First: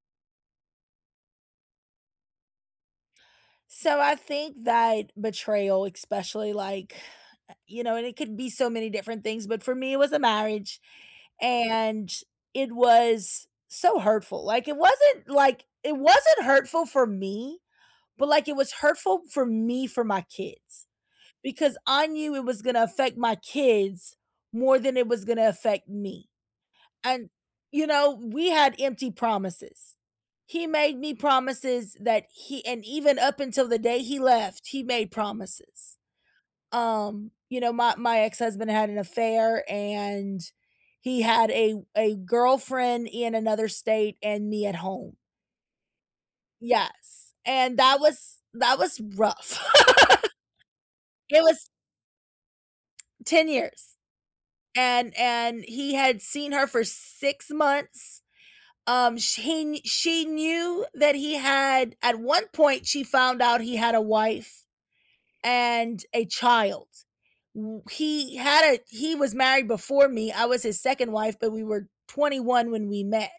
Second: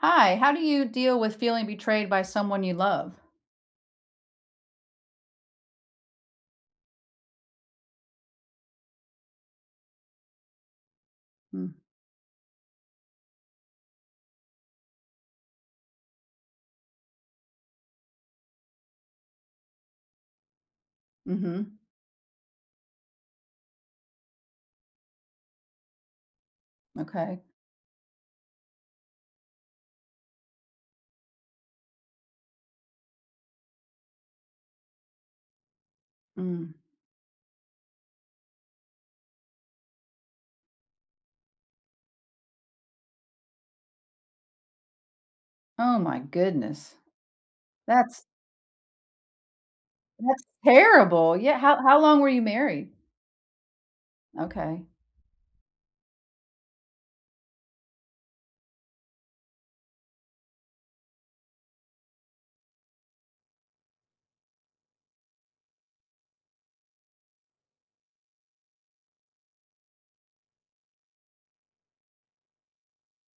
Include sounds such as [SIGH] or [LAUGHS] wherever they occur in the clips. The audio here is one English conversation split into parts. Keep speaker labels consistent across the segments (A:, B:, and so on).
A: Hi, how do you deal with feeling betrayed by someone you love?
B: So I think that betrayal, especially like, and it could be so many different things, but for me, it was a marriage
A: Mm,
B: and it was so hurtful. Like, it wasn't hurtful for me, but like, it was hurtful for me for my kids because
A: mhm,
B: I knew it was going to affect my kids more than it was going to affect me. And,
A: okay.
B: we had empty promises. He made me promises that he, and even up until the day he left, he made promises.
A: Mm.
B: My ex-husband had an affair, and he had a girlfriend in another state and me at home.
A: Oh my goodness.
B: Yes. And that
A: That's
B: was that was rough.
A: that's
B: [LAUGHS]
A: terrible.
B: It
A: Yeah,
B: was
A: how long were you married?
B: 10 years.
A: Okay.
B: And he had seen her for 6 months. She knew that he had, at one point, she found out he had a wife and a child. W- he had a He was married before me. I was his second wife, but we were 21 when we met,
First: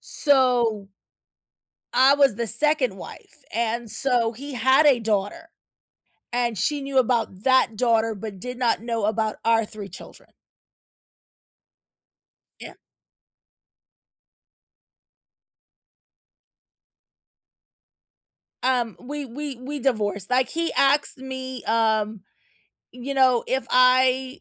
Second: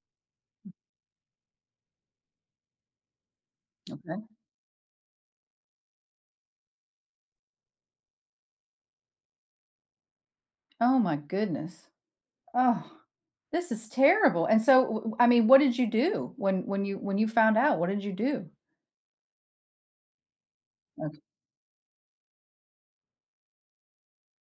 B: so I was the second wife, and
A: Okay.
B: so he had a daughter, and she knew about that daughter but did not know about our three children.
A: Oh my goodness.
B: Yeah.
A: Oh. This is terrible. And so I mean, what did you do when you found out? What did you do?
B: We divorced, like he asked
A: Okay.
B: me. If I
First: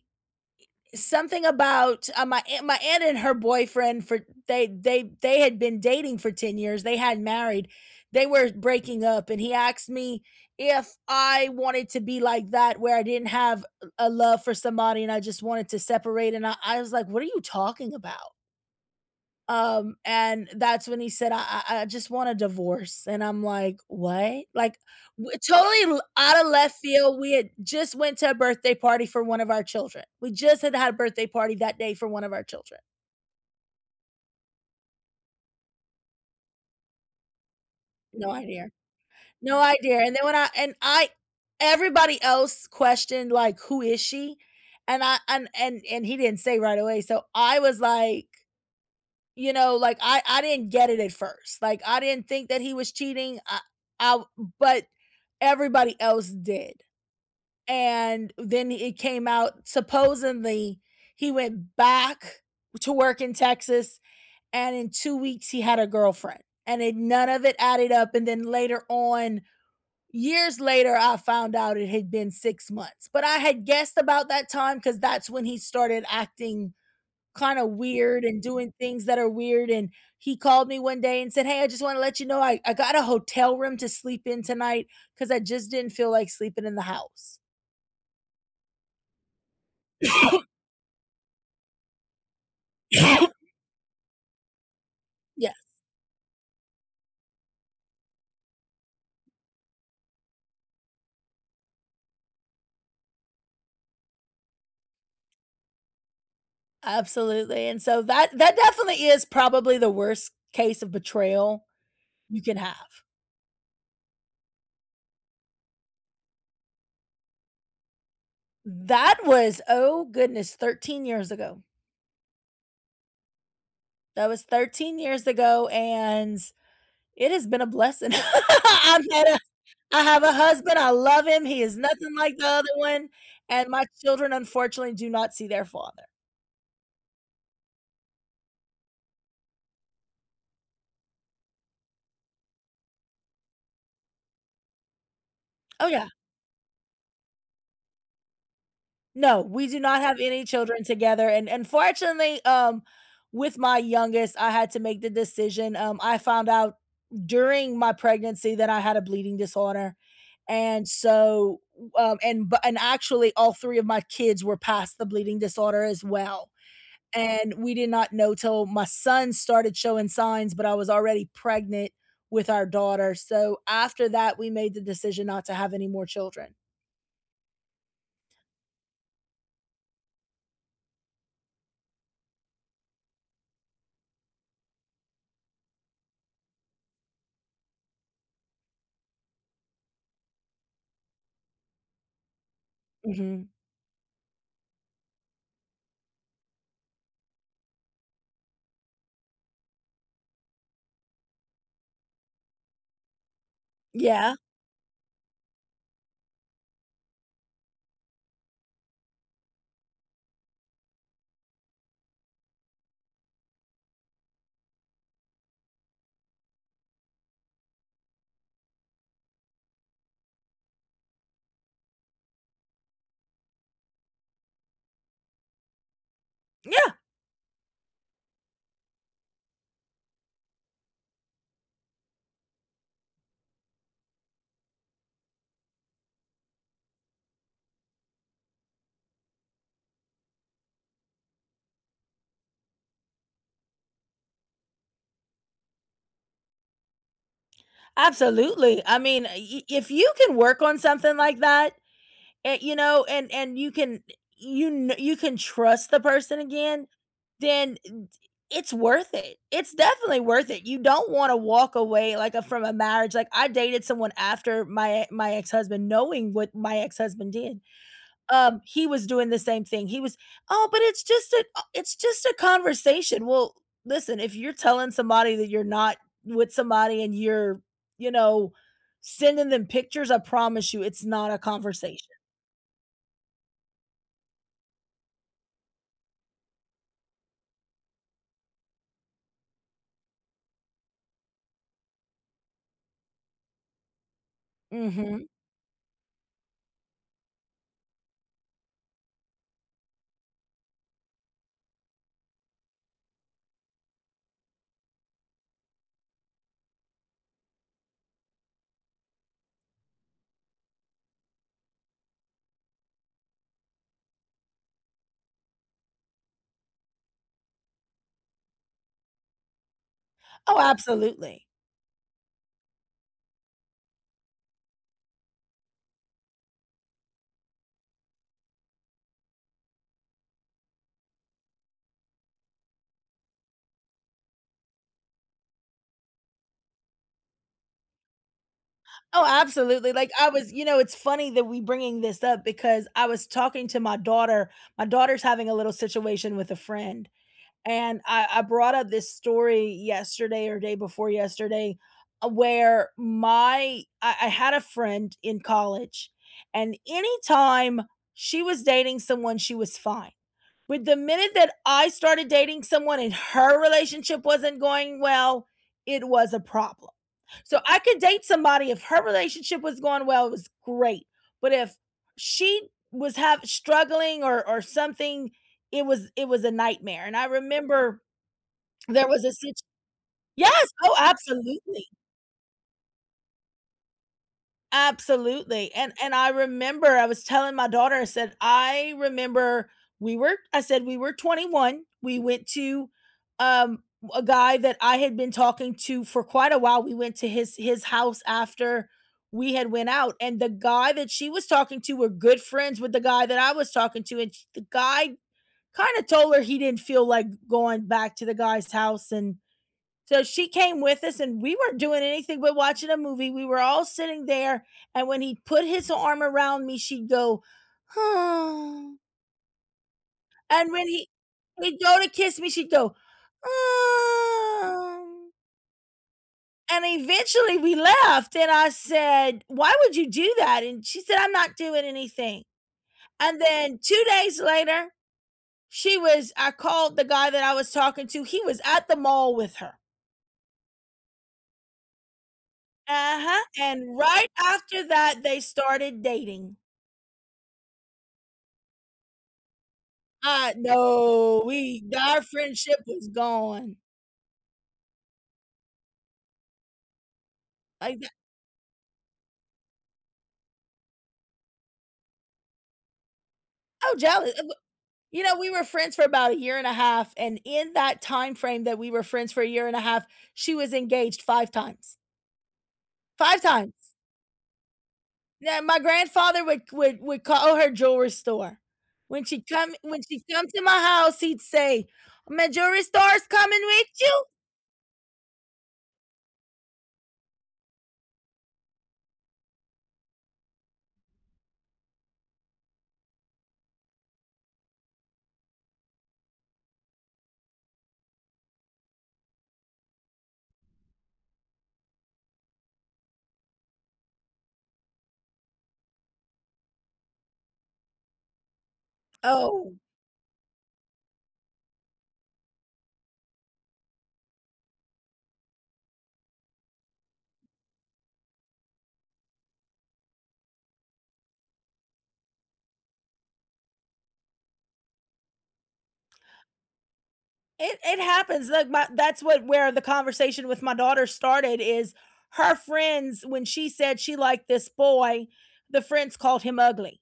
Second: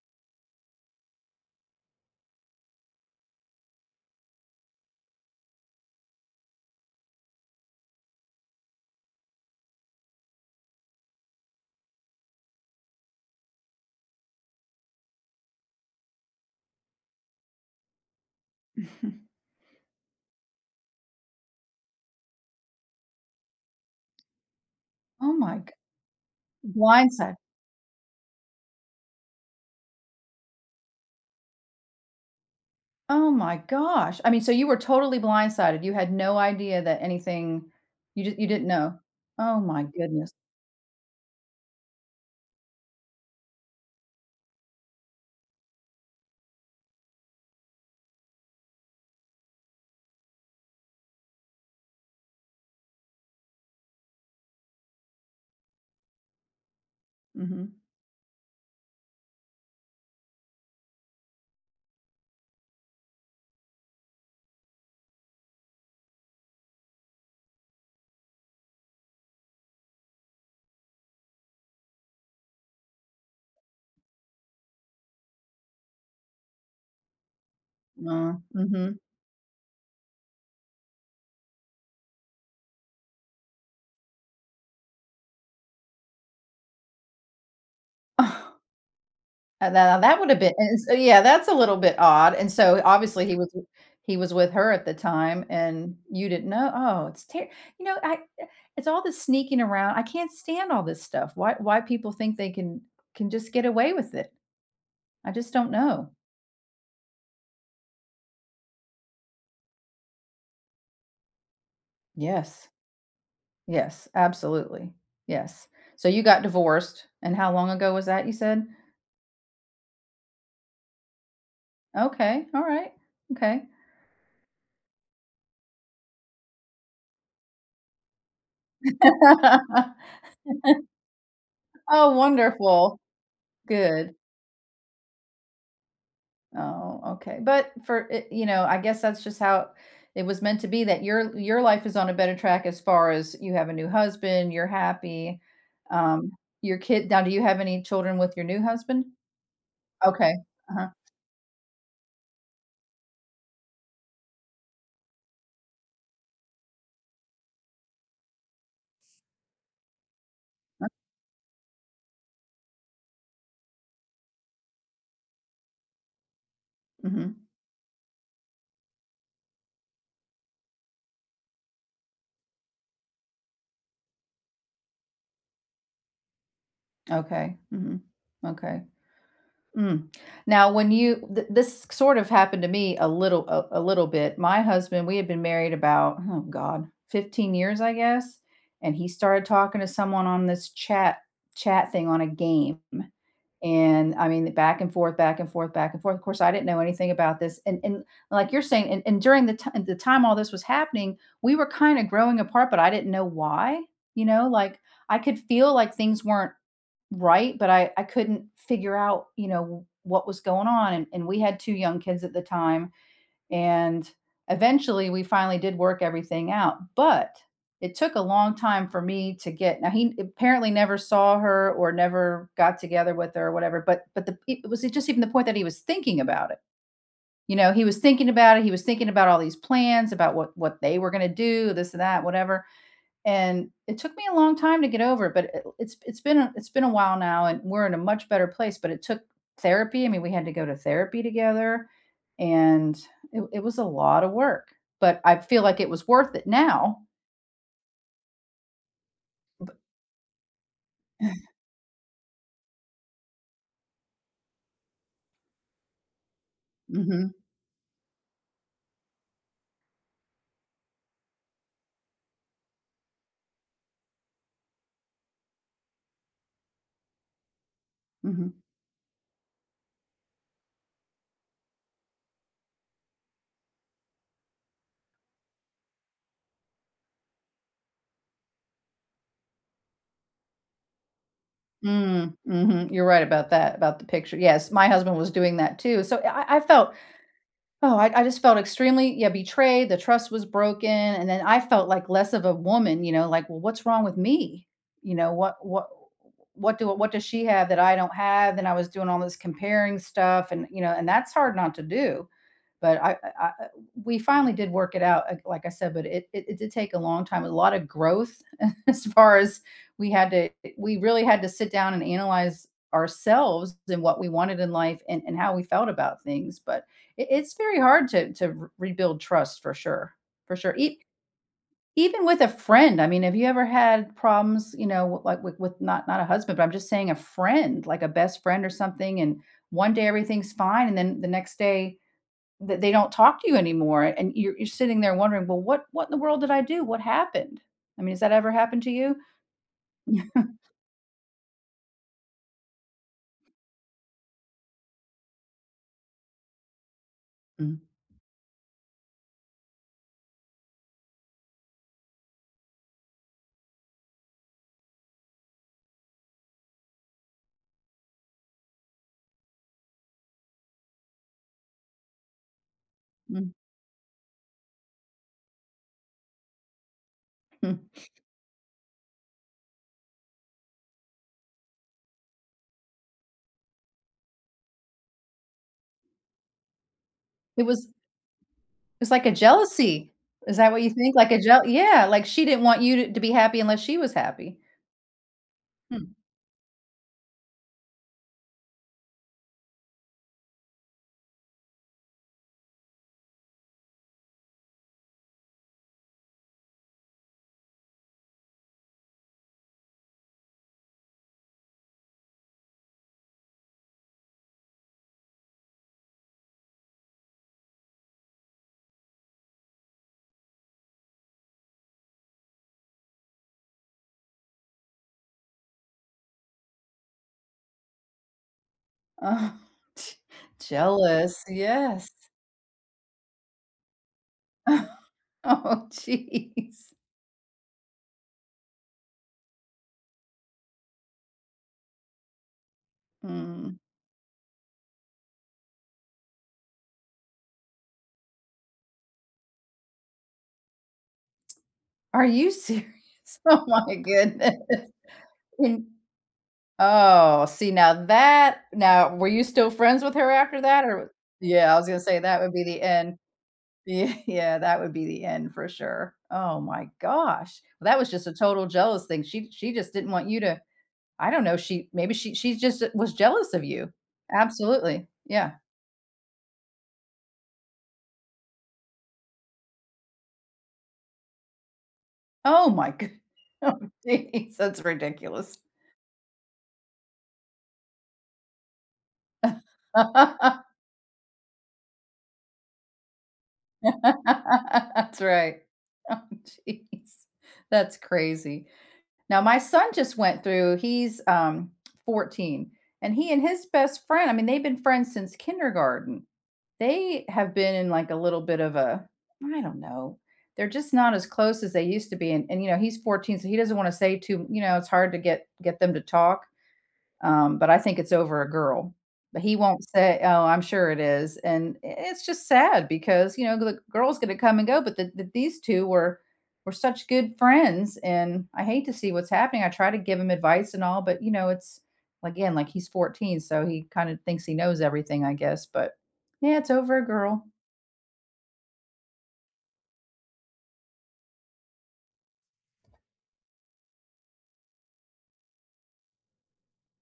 B: something about my aunt and her boyfriend, for they had been dating for 10 years, they had married, they were breaking up, and he asked me if I wanted to be like that, where I didn't have a love for somebody, and I just wanted to separate. And I was like, what are you talking about?
A: [LAUGHS]
B: And that's when he said, "I just want a divorce," and I'm like, "What?" Like,
A: Oh
B: w
A: my g-
B: totally l out of left field, we
A: Blindsided.
B: had just went to a birthday party for one of our children. We just had had a birthday party that day for one of our children.
A: Oh my gosh. I mean, so you were totally blindsided. You had no idea that anything you
B: No
A: just you didn't
B: idea.
A: know. Oh
B: No
A: my
B: idea. And then
A: goodness.
B: when I and I everybody else questioned, like, "Who is she?" And I and he didn't say right away, so I was like, like I didn't get it at first. Like, I didn't think that he was cheating. I but everybody else did.
A: Mhm.
B: And then it came out, supposedly he went back to work in Texas, and in 2 weeks he had a girlfriend. And it none of it added up, and then later on, years later, I found out it had been 6 months. But I had guessed about that time, cuz that's when he started acting kinda weird
A: No.
B: and doing
A: Mhm.
B: things that are weird, and he called me one day and said, "Hey, I just wanna let you know I got a hotel room to sleep in tonight because I just didn't feel like sleeping in the house."
A: And now [LAUGHS] that that would have been,
B: [COUGHS]
A: and so yeah, that's a little bit odd, and so obviously he was with her at the time
B: Yes,
A: and you didn't know. Oh, it's ter you know, I it's all this sneaking around. I can't stand all this stuff. Why people think they can just get away with it. I just don't know.
B: absolutely, and so that definitely is probably the worst case of betrayal you can
A: Yes.
B: have.
A: Yes, absolutely. Yes. So you got divorced, and how long ago was that you said?
B: That was, oh goodness, 13 years ago.
A: Okay, alright, okay.
B: That was 13 years ago, and it has been a blessing. [LAUGHS] I'm at a I
A: [LAUGHS]
B: have a husband, I love him, he is nothing
A: Oh,
B: like the other
A: wonderful.
B: one, and my
A: Good.
B: children, unfortunately, do not see their father.
A: Oh, okay. But for it you know, I guess that's just how it was meant to be, that your life is on a better track as far as you have a new husband, you're happy.
B: Oh, yeah.
A: um, your kid, now, do you have any children with your new husband?
B: No, we do not have
A: Okay.
B: any children
A: Uh-huh.
B: together, and unfortunately, with my youngest, I had to make the decision. I found out during my pregnancy that I had a bleeding disorder, and so, and but and actually all 3 of my kids were past the bleeding disorder as well.
A: Mhm.
B: And we did not know till my son started showing signs, but I was already pregnant with our daughter. So after that, we made the decision not to have any more children.
A: Okay. Mhm. Okay. Mm. Now when you th this sort of happened to me a little bit. My husband, we had been married about, oh God, 15 years, I guess, and he started talking to someone on this chat thing on a game.
B: Mhm.
A: And I mean, back and forth, back and forth, back and forth. Of course, I didn't know anything about this. And like you're saying, and during the time all this was happening, we were kind of growing apart, but I didn't know why. You
B: Yeah.
A: know, like I could feel like things weren't right, but I couldn't figure out what was going on. And we had two young kids at the time, and eventually we finally did work everything out. But it took a long time for me to get now, he apparently never saw her or never got together with her or whatever, but the it was just, even the point that he was thinking about it.
B: Yeah,
A: He was thinking about it. He was thinking about all these plans about what they were going to do, this and that, whatever. And it took me a long time to get over it, but it's been a while now, and we're in a much better place. But it took therapy. I mean, we had to go to therapy together, and it was a lot of work, but I feel like it was worth it now.
B: absolutely. I mean, I if you can work on something like that, and you can you can trust the person again,
A: Mhm,
B: then d it's worth it. It's definitely worth it. You don't wanna walk away, like, from a marriage. Like, I dated someone after my ex-husband, knowing what my ex-husband did.
A: mhm.
B: He was doing the same thing. He was, "Oh, but it's just a conversation." Well, listen, if you're telling somebody that you're not with somebody and you're, you know, sending them pictures, I promise you it's not a conversation.
A: Mm, mhm, you're right about that, about the picture. Yes, my husband was doing that too. So I felt Oh, I just felt extremely, yeah, betrayed. The trust was broken, and then I felt like less of a woman, you know, like, "Well, what's wrong with me?" You
B: Mhm.
A: know, "What does she have that I don't have?" And I was doing all this comparing stuff, and that's hard not to do, but I we finally did work it out, like I said. But it did take a long time, a lot of growth [LAUGHS] as far as we had to we really had to sit down and analyze ourselves and what we wanted in life, and how we felt about things. But it's very hard to rebuild trust, for sure, for
B: Oh,
A: sure.
B: absolutely.
A: Even with a friend, I mean, have you ever had problems, you know, like with not a husband, but I'm just saying a friend, like a best friend or something, and one day everything's fine, and then the next day that they don't talk to you anymore, and you're sitting there wondering, "Well, what in the world did I do? What happened?" I mean, has that ever happened to you?
B: Oh,
A: [LAUGHS]
B: absolutely. Like
A: Yeah.
B: I was you know, It's funny that we bringing this up, because I was talking to my daughter. My daughter's having a little situation with a friend,
A: Mm,
B: and I brought up this story yesterday or day before yesterday, where I had a friend in college, and anytime she was dating someone, she was fine. With the minute that I started dating someone and
A: mm,
B: her relationship wasn't going well, it was a problem. So
A: mm.
B: I could date somebody if her relationship was going well, it was great. But if she was have struggling or something, it was a nightmare. And I
A: It was
B: remember there
A: it's
B: was
A: like a
B: a situation.
A: jealousy. Is
B: Yes,
A: that what you
B: oh,
A: think? Like a jel
B: absolutely.
A: Yeah, like she didn't want you to be happy unless she was happy.
B: Absolutely. and
A: Hmm.
B: and I remember I was telling my daughter, I said, "I remember we were," I said, "We were 21, we went to, um, a guy that I had been talking to for quite a while. We went to his house after we had went out, and the guy that she was talking to were good friends with the guy that I was talking to, and the guy kinda told her he didn't feel like going back to the guy's house, and so she came with us, and we weren't doing anything but watching a movie. We were all sitting there, and when he put his arm around me, she'd go, 'Oh,'
A: Oh, [LAUGHS]
B: and when
A: jealous,
B: he'd go
A: yes.
B: to
A: [LAUGHS]
B: kiss me, she'd go, 'Oh,'
A: Oh,
B: and
A: jeez.
B: eventually we left, and I said, 'Why would you do that?' And she said, 'I'm not doing anything.'" And
A: Mm.
B: then 2 days later, she was I called the guy that I was talking to. He was at the mall with her.
A: Are you serious? [LAUGHS]
B: Uh-huh,
A: Oh my
B: and right
A: goodness.
B: after that, they
A: [LAUGHS]
B: started dating.
A: Oh, see, now were you still friends with her
B: I
A: after that, or?
B: No,
A: Yeah, I
B: we
A: was gonna say
B: our
A: that would be the
B: friendship was
A: end.
B: gone.
A: Yeah, [LAUGHS] yeah, that would be the end for sure. Oh my gosh. Well, that
B: Like,
A: was
B: that
A: just a total jealous thing. She just didn't want you to I don't know, she maybe she just was jealous of you.
B: oh, jealous. uh,
A: Absolutely.
B: you know, we
A: Yeah.
B: were friends for about a year and a half, and in that time frame that we were friends for a year and a half, she was engaged 5 times.
A: Oh my goo
B: 5
A: [LAUGHS]
B: times.
A: Oh, jeez, that's ridiculous.
B: Yeah, my grandfather would call her jewelry store. When she come to my
A: [LAUGHS]
B: house, he'd say, "My jewelry store's coming with you?"
A: That's right. Oh, jeez. That's crazy. Now, my son just went through, he's 14, and he and his best friend, I mean, they've been friends since kindergarten. They have been in like a little bit of I don't know, they're just not as close as they used to be. And he's 14, so he doesn't want to say too it's hard to get them to talk. But I think it's over a girl. But he
B: Oh.
A: won't say. "Oh, I'm sure it is." And it's just sad because the girl's gonna come and go, but the these two were such good friends, and I hate to see what's happening. I try to give him advice and all, but it's, again, like, he's 14, so he kinda thinks he knows everything, I guess, but yeah, it's over a girl.
B: It happens, like, my that's what where the conversation with my daughter started is. Her friends, when she said she liked this boy, the friends called him ugly,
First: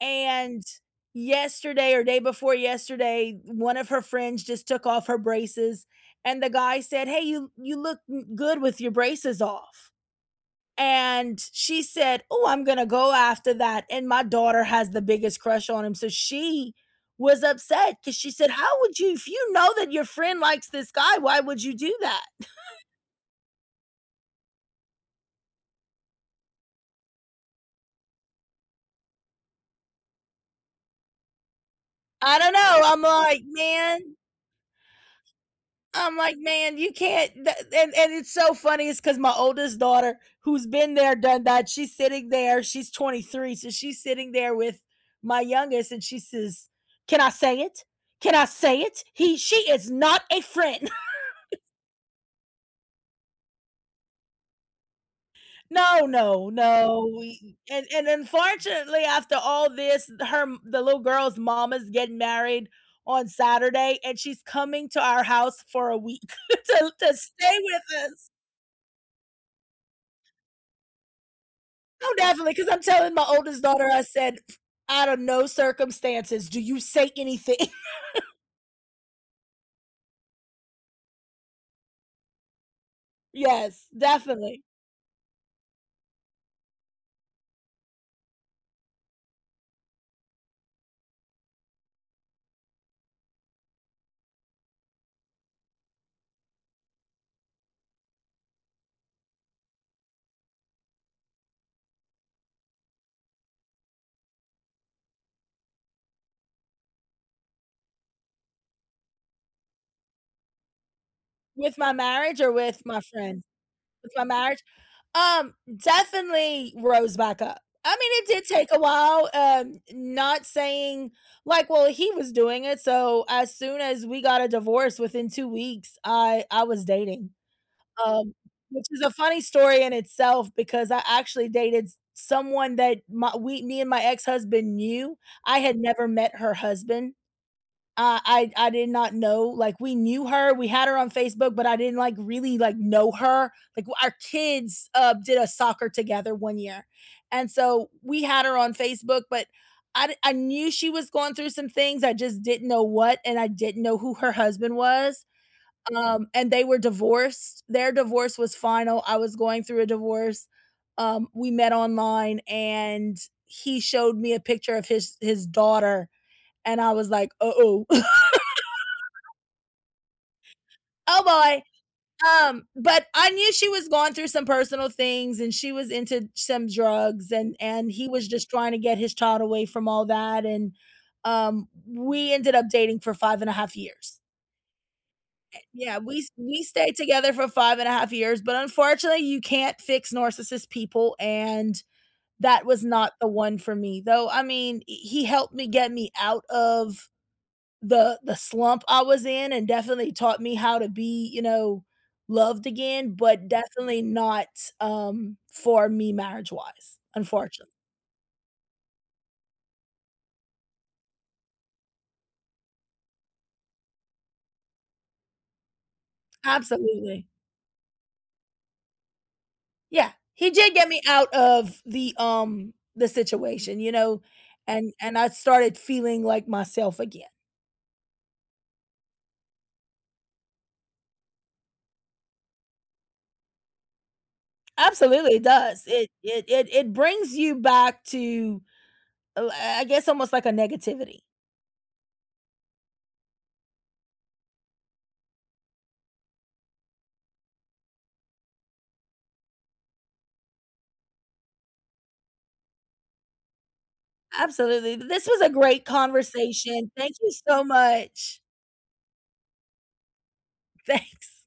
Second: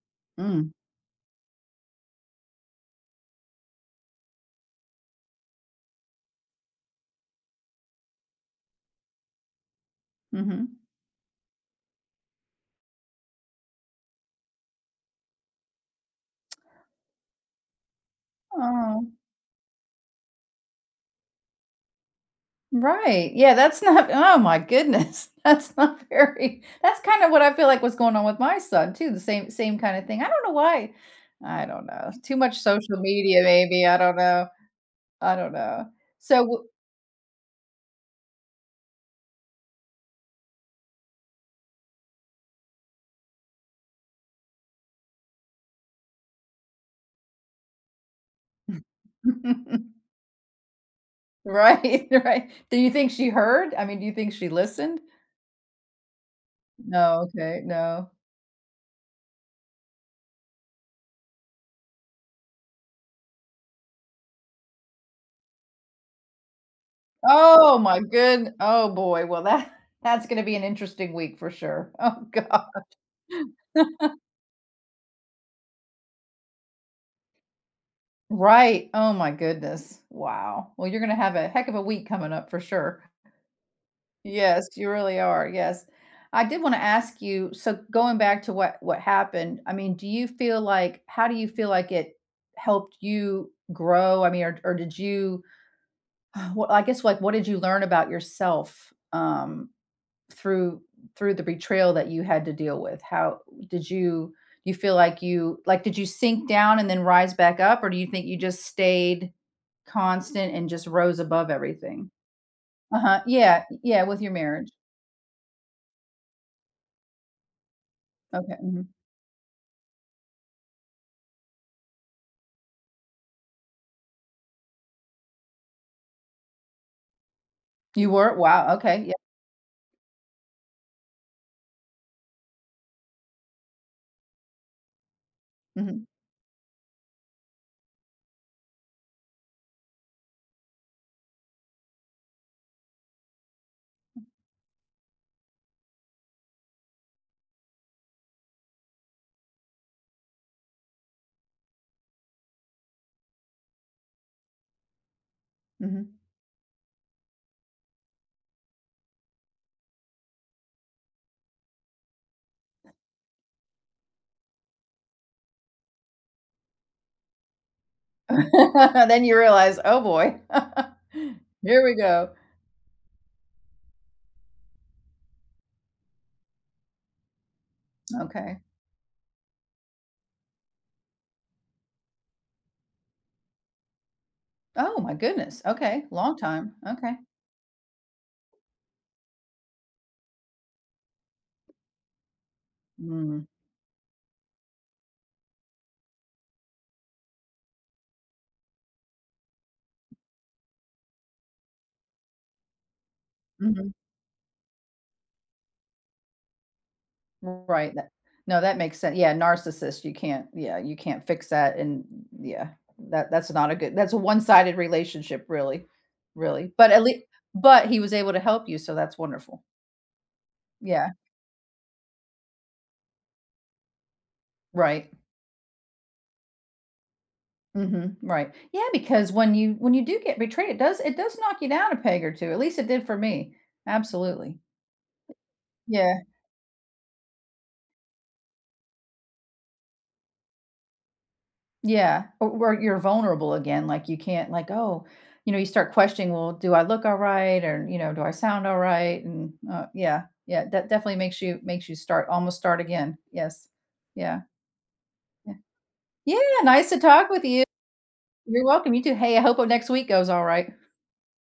B: and
A: Mm.
B: yesterday or day before yesterday, one of her friends just took off her braces, and the guy said, "Hey, you look, good with your braces off."
A: Mhm.
B: And she said, "Oh, I'm gonna go after that." And my daughter has the biggest crush on him, so she was upset because she said, "How
A: Aw.
B: would you, if you know that your friend likes this guy, why would you do that?"
A: Right, yeah, that's not oh my goodness, [LAUGHS] that's not very that's kind of what I feel like was going on with my son too, the same kind of thing. I don't know why. I don't know. Too
B: I don't
A: much
B: know.
A: social
B: I'm
A: media
B: like,
A: maybe, I
B: man,
A: don't know. I don't know.
B: I'm like,
A: So
B: man, you can't. And it's so funny. It's because my oldest daughter, who's been there, done that. She's sitting there. She's 23, so she's sitting there with my youngest, and she says, "Can I say it? Can I say it?
A: w
B: He, she is
A: [LAUGHS]
B: not a friend."
A: Right, [LAUGHS] right. Do you think she heard? I mean, do you think she listened?
B: No, no, no,
A: No,
B: we
A: okay,
B: and
A: no.
B: unfortunately, after all this, her the little girl's mama's getting married on Saturday, and she's coming to our house for a week [LAUGHS] to stay
A: Oh my
B: with us.
A: good Oh boy, well, that [LAUGHS] that's gonna be an interesting week for sure.
B: Oh,
A: Oh [LAUGHS]
B: definitely,
A: god.
B: because 'cause I'm telling my oldest daughter, I said, "Out of no circumstances do you say anything." [LAUGHS]
A: Right. Oh my goodness. Wow. Well, you're gonna have a heck of a week coming up for sure.
B: Yes, definitely.
A: Yes, you really are. Yes. I did wanna ask you, so going back to what happened, I mean, do you feel like it helped you grow? I mean, or did you [SIGHS] well, I guess, like, what did you learn about yourself, through through the betrayal that you had to deal with? How did you feel, like you like did you sink down and then rise back up, or do you think you just stayed constant and just rose above
B: With my
A: everything?
B: marriage or with my
A: Uh-huh.
B: friend?
A: Yeah, yeah,
B: With
A: with
B: my
A: your
B: marriage?
A: marriage.
B: Definitely rose back up. I mean, it did
A: Okay.
B: take a
A: Mhm.
B: while. Not saying like, well, he was doing it. So as soon as we got a divorce, within 2 weeks, I was dating.
A: You
B: Um,
A: were? Wow.
B: which is a
A: Okay.
B: funny story in itself, because I actually dated someone that my we me and my ex husband knew. I had
A: Yeah. Mhm.
B: never met her husband. I did not know, like, we knew her, we had her on Facebook, but I didn't, like, really, like, know her. Like, our kids, did a soccer together one year, and so we had her on Facebook, but I knew she was going through some things, I just didn't know what, and I didn't know who her husband was,
A: Mhm.
B: and they were divorced. Their divorce was final, I was going through a divorce. We met online, and he showed me a picture of his daughter, and I was like, "Uh-oh." [LAUGHS]
A: [LAUGHS] Then you realize, "Oh boy. [LAUGHS]
B: Oh boy.
A: Here we go."
B: But I knew she was going through some personal things, and she was into some drugs, and he was just
A: Okay.
B: trying to get his child away from all that. And we ended up dating for 5.5 years.
A: Oh my goodness.
B: Yeah,
A: Okay.
B: we
A: Long
B: we
A: time.
B: stayed
A: Okay.
B: together for 5.5 years, but unfortunately you can't fix narcissist people, and that was not the
A: Mm.
B: one for me. Though I mean, he helped me get me out of the slump I was in, and definitely taught me how to be, loved again, but definitely not, for me marriage-wise, unfortunately.
A: Right, no, that makes sense. Yeah, narcissist, you can't, yeah, you can't fix that, and yeah, that's not a good that's a one-sided relationship, really. Really. But at least
B: Absolutely.
A: But he was able to help you, so that's wonderful.
B: Yeah, he did get me
A: Yeah,
B: out of the situation, you know, and
A: right.
B: and I started feeling like myself again.
A: Mhm, right. Yeah, because when you do get betrayed, it does knock you down a peg or two. At least it did for me. Absolutely.
B: Absolutely, it does. It
A: Yeah.
B: it it it brings you back to, I guess, almost like a negativity.
A: Yeah, or you're vulnerable again, like, you can't, like, "Oh," you start questioning, "Well, do I look all right?" Or, "Do I sound all right?" And, yeah, yeah, that definitely makes you start again. Yes. Yeah,
B: Absolutely. This was a
A: yeah.
B: great
A: Yeah, nice
B: conversation.
A: to
B: Thank
A: talk
B: you
A: with
B: so
A: you.
B: much.
A: You're welcome, you too. Hey, I hope, next week goes all right.
B: Thanks.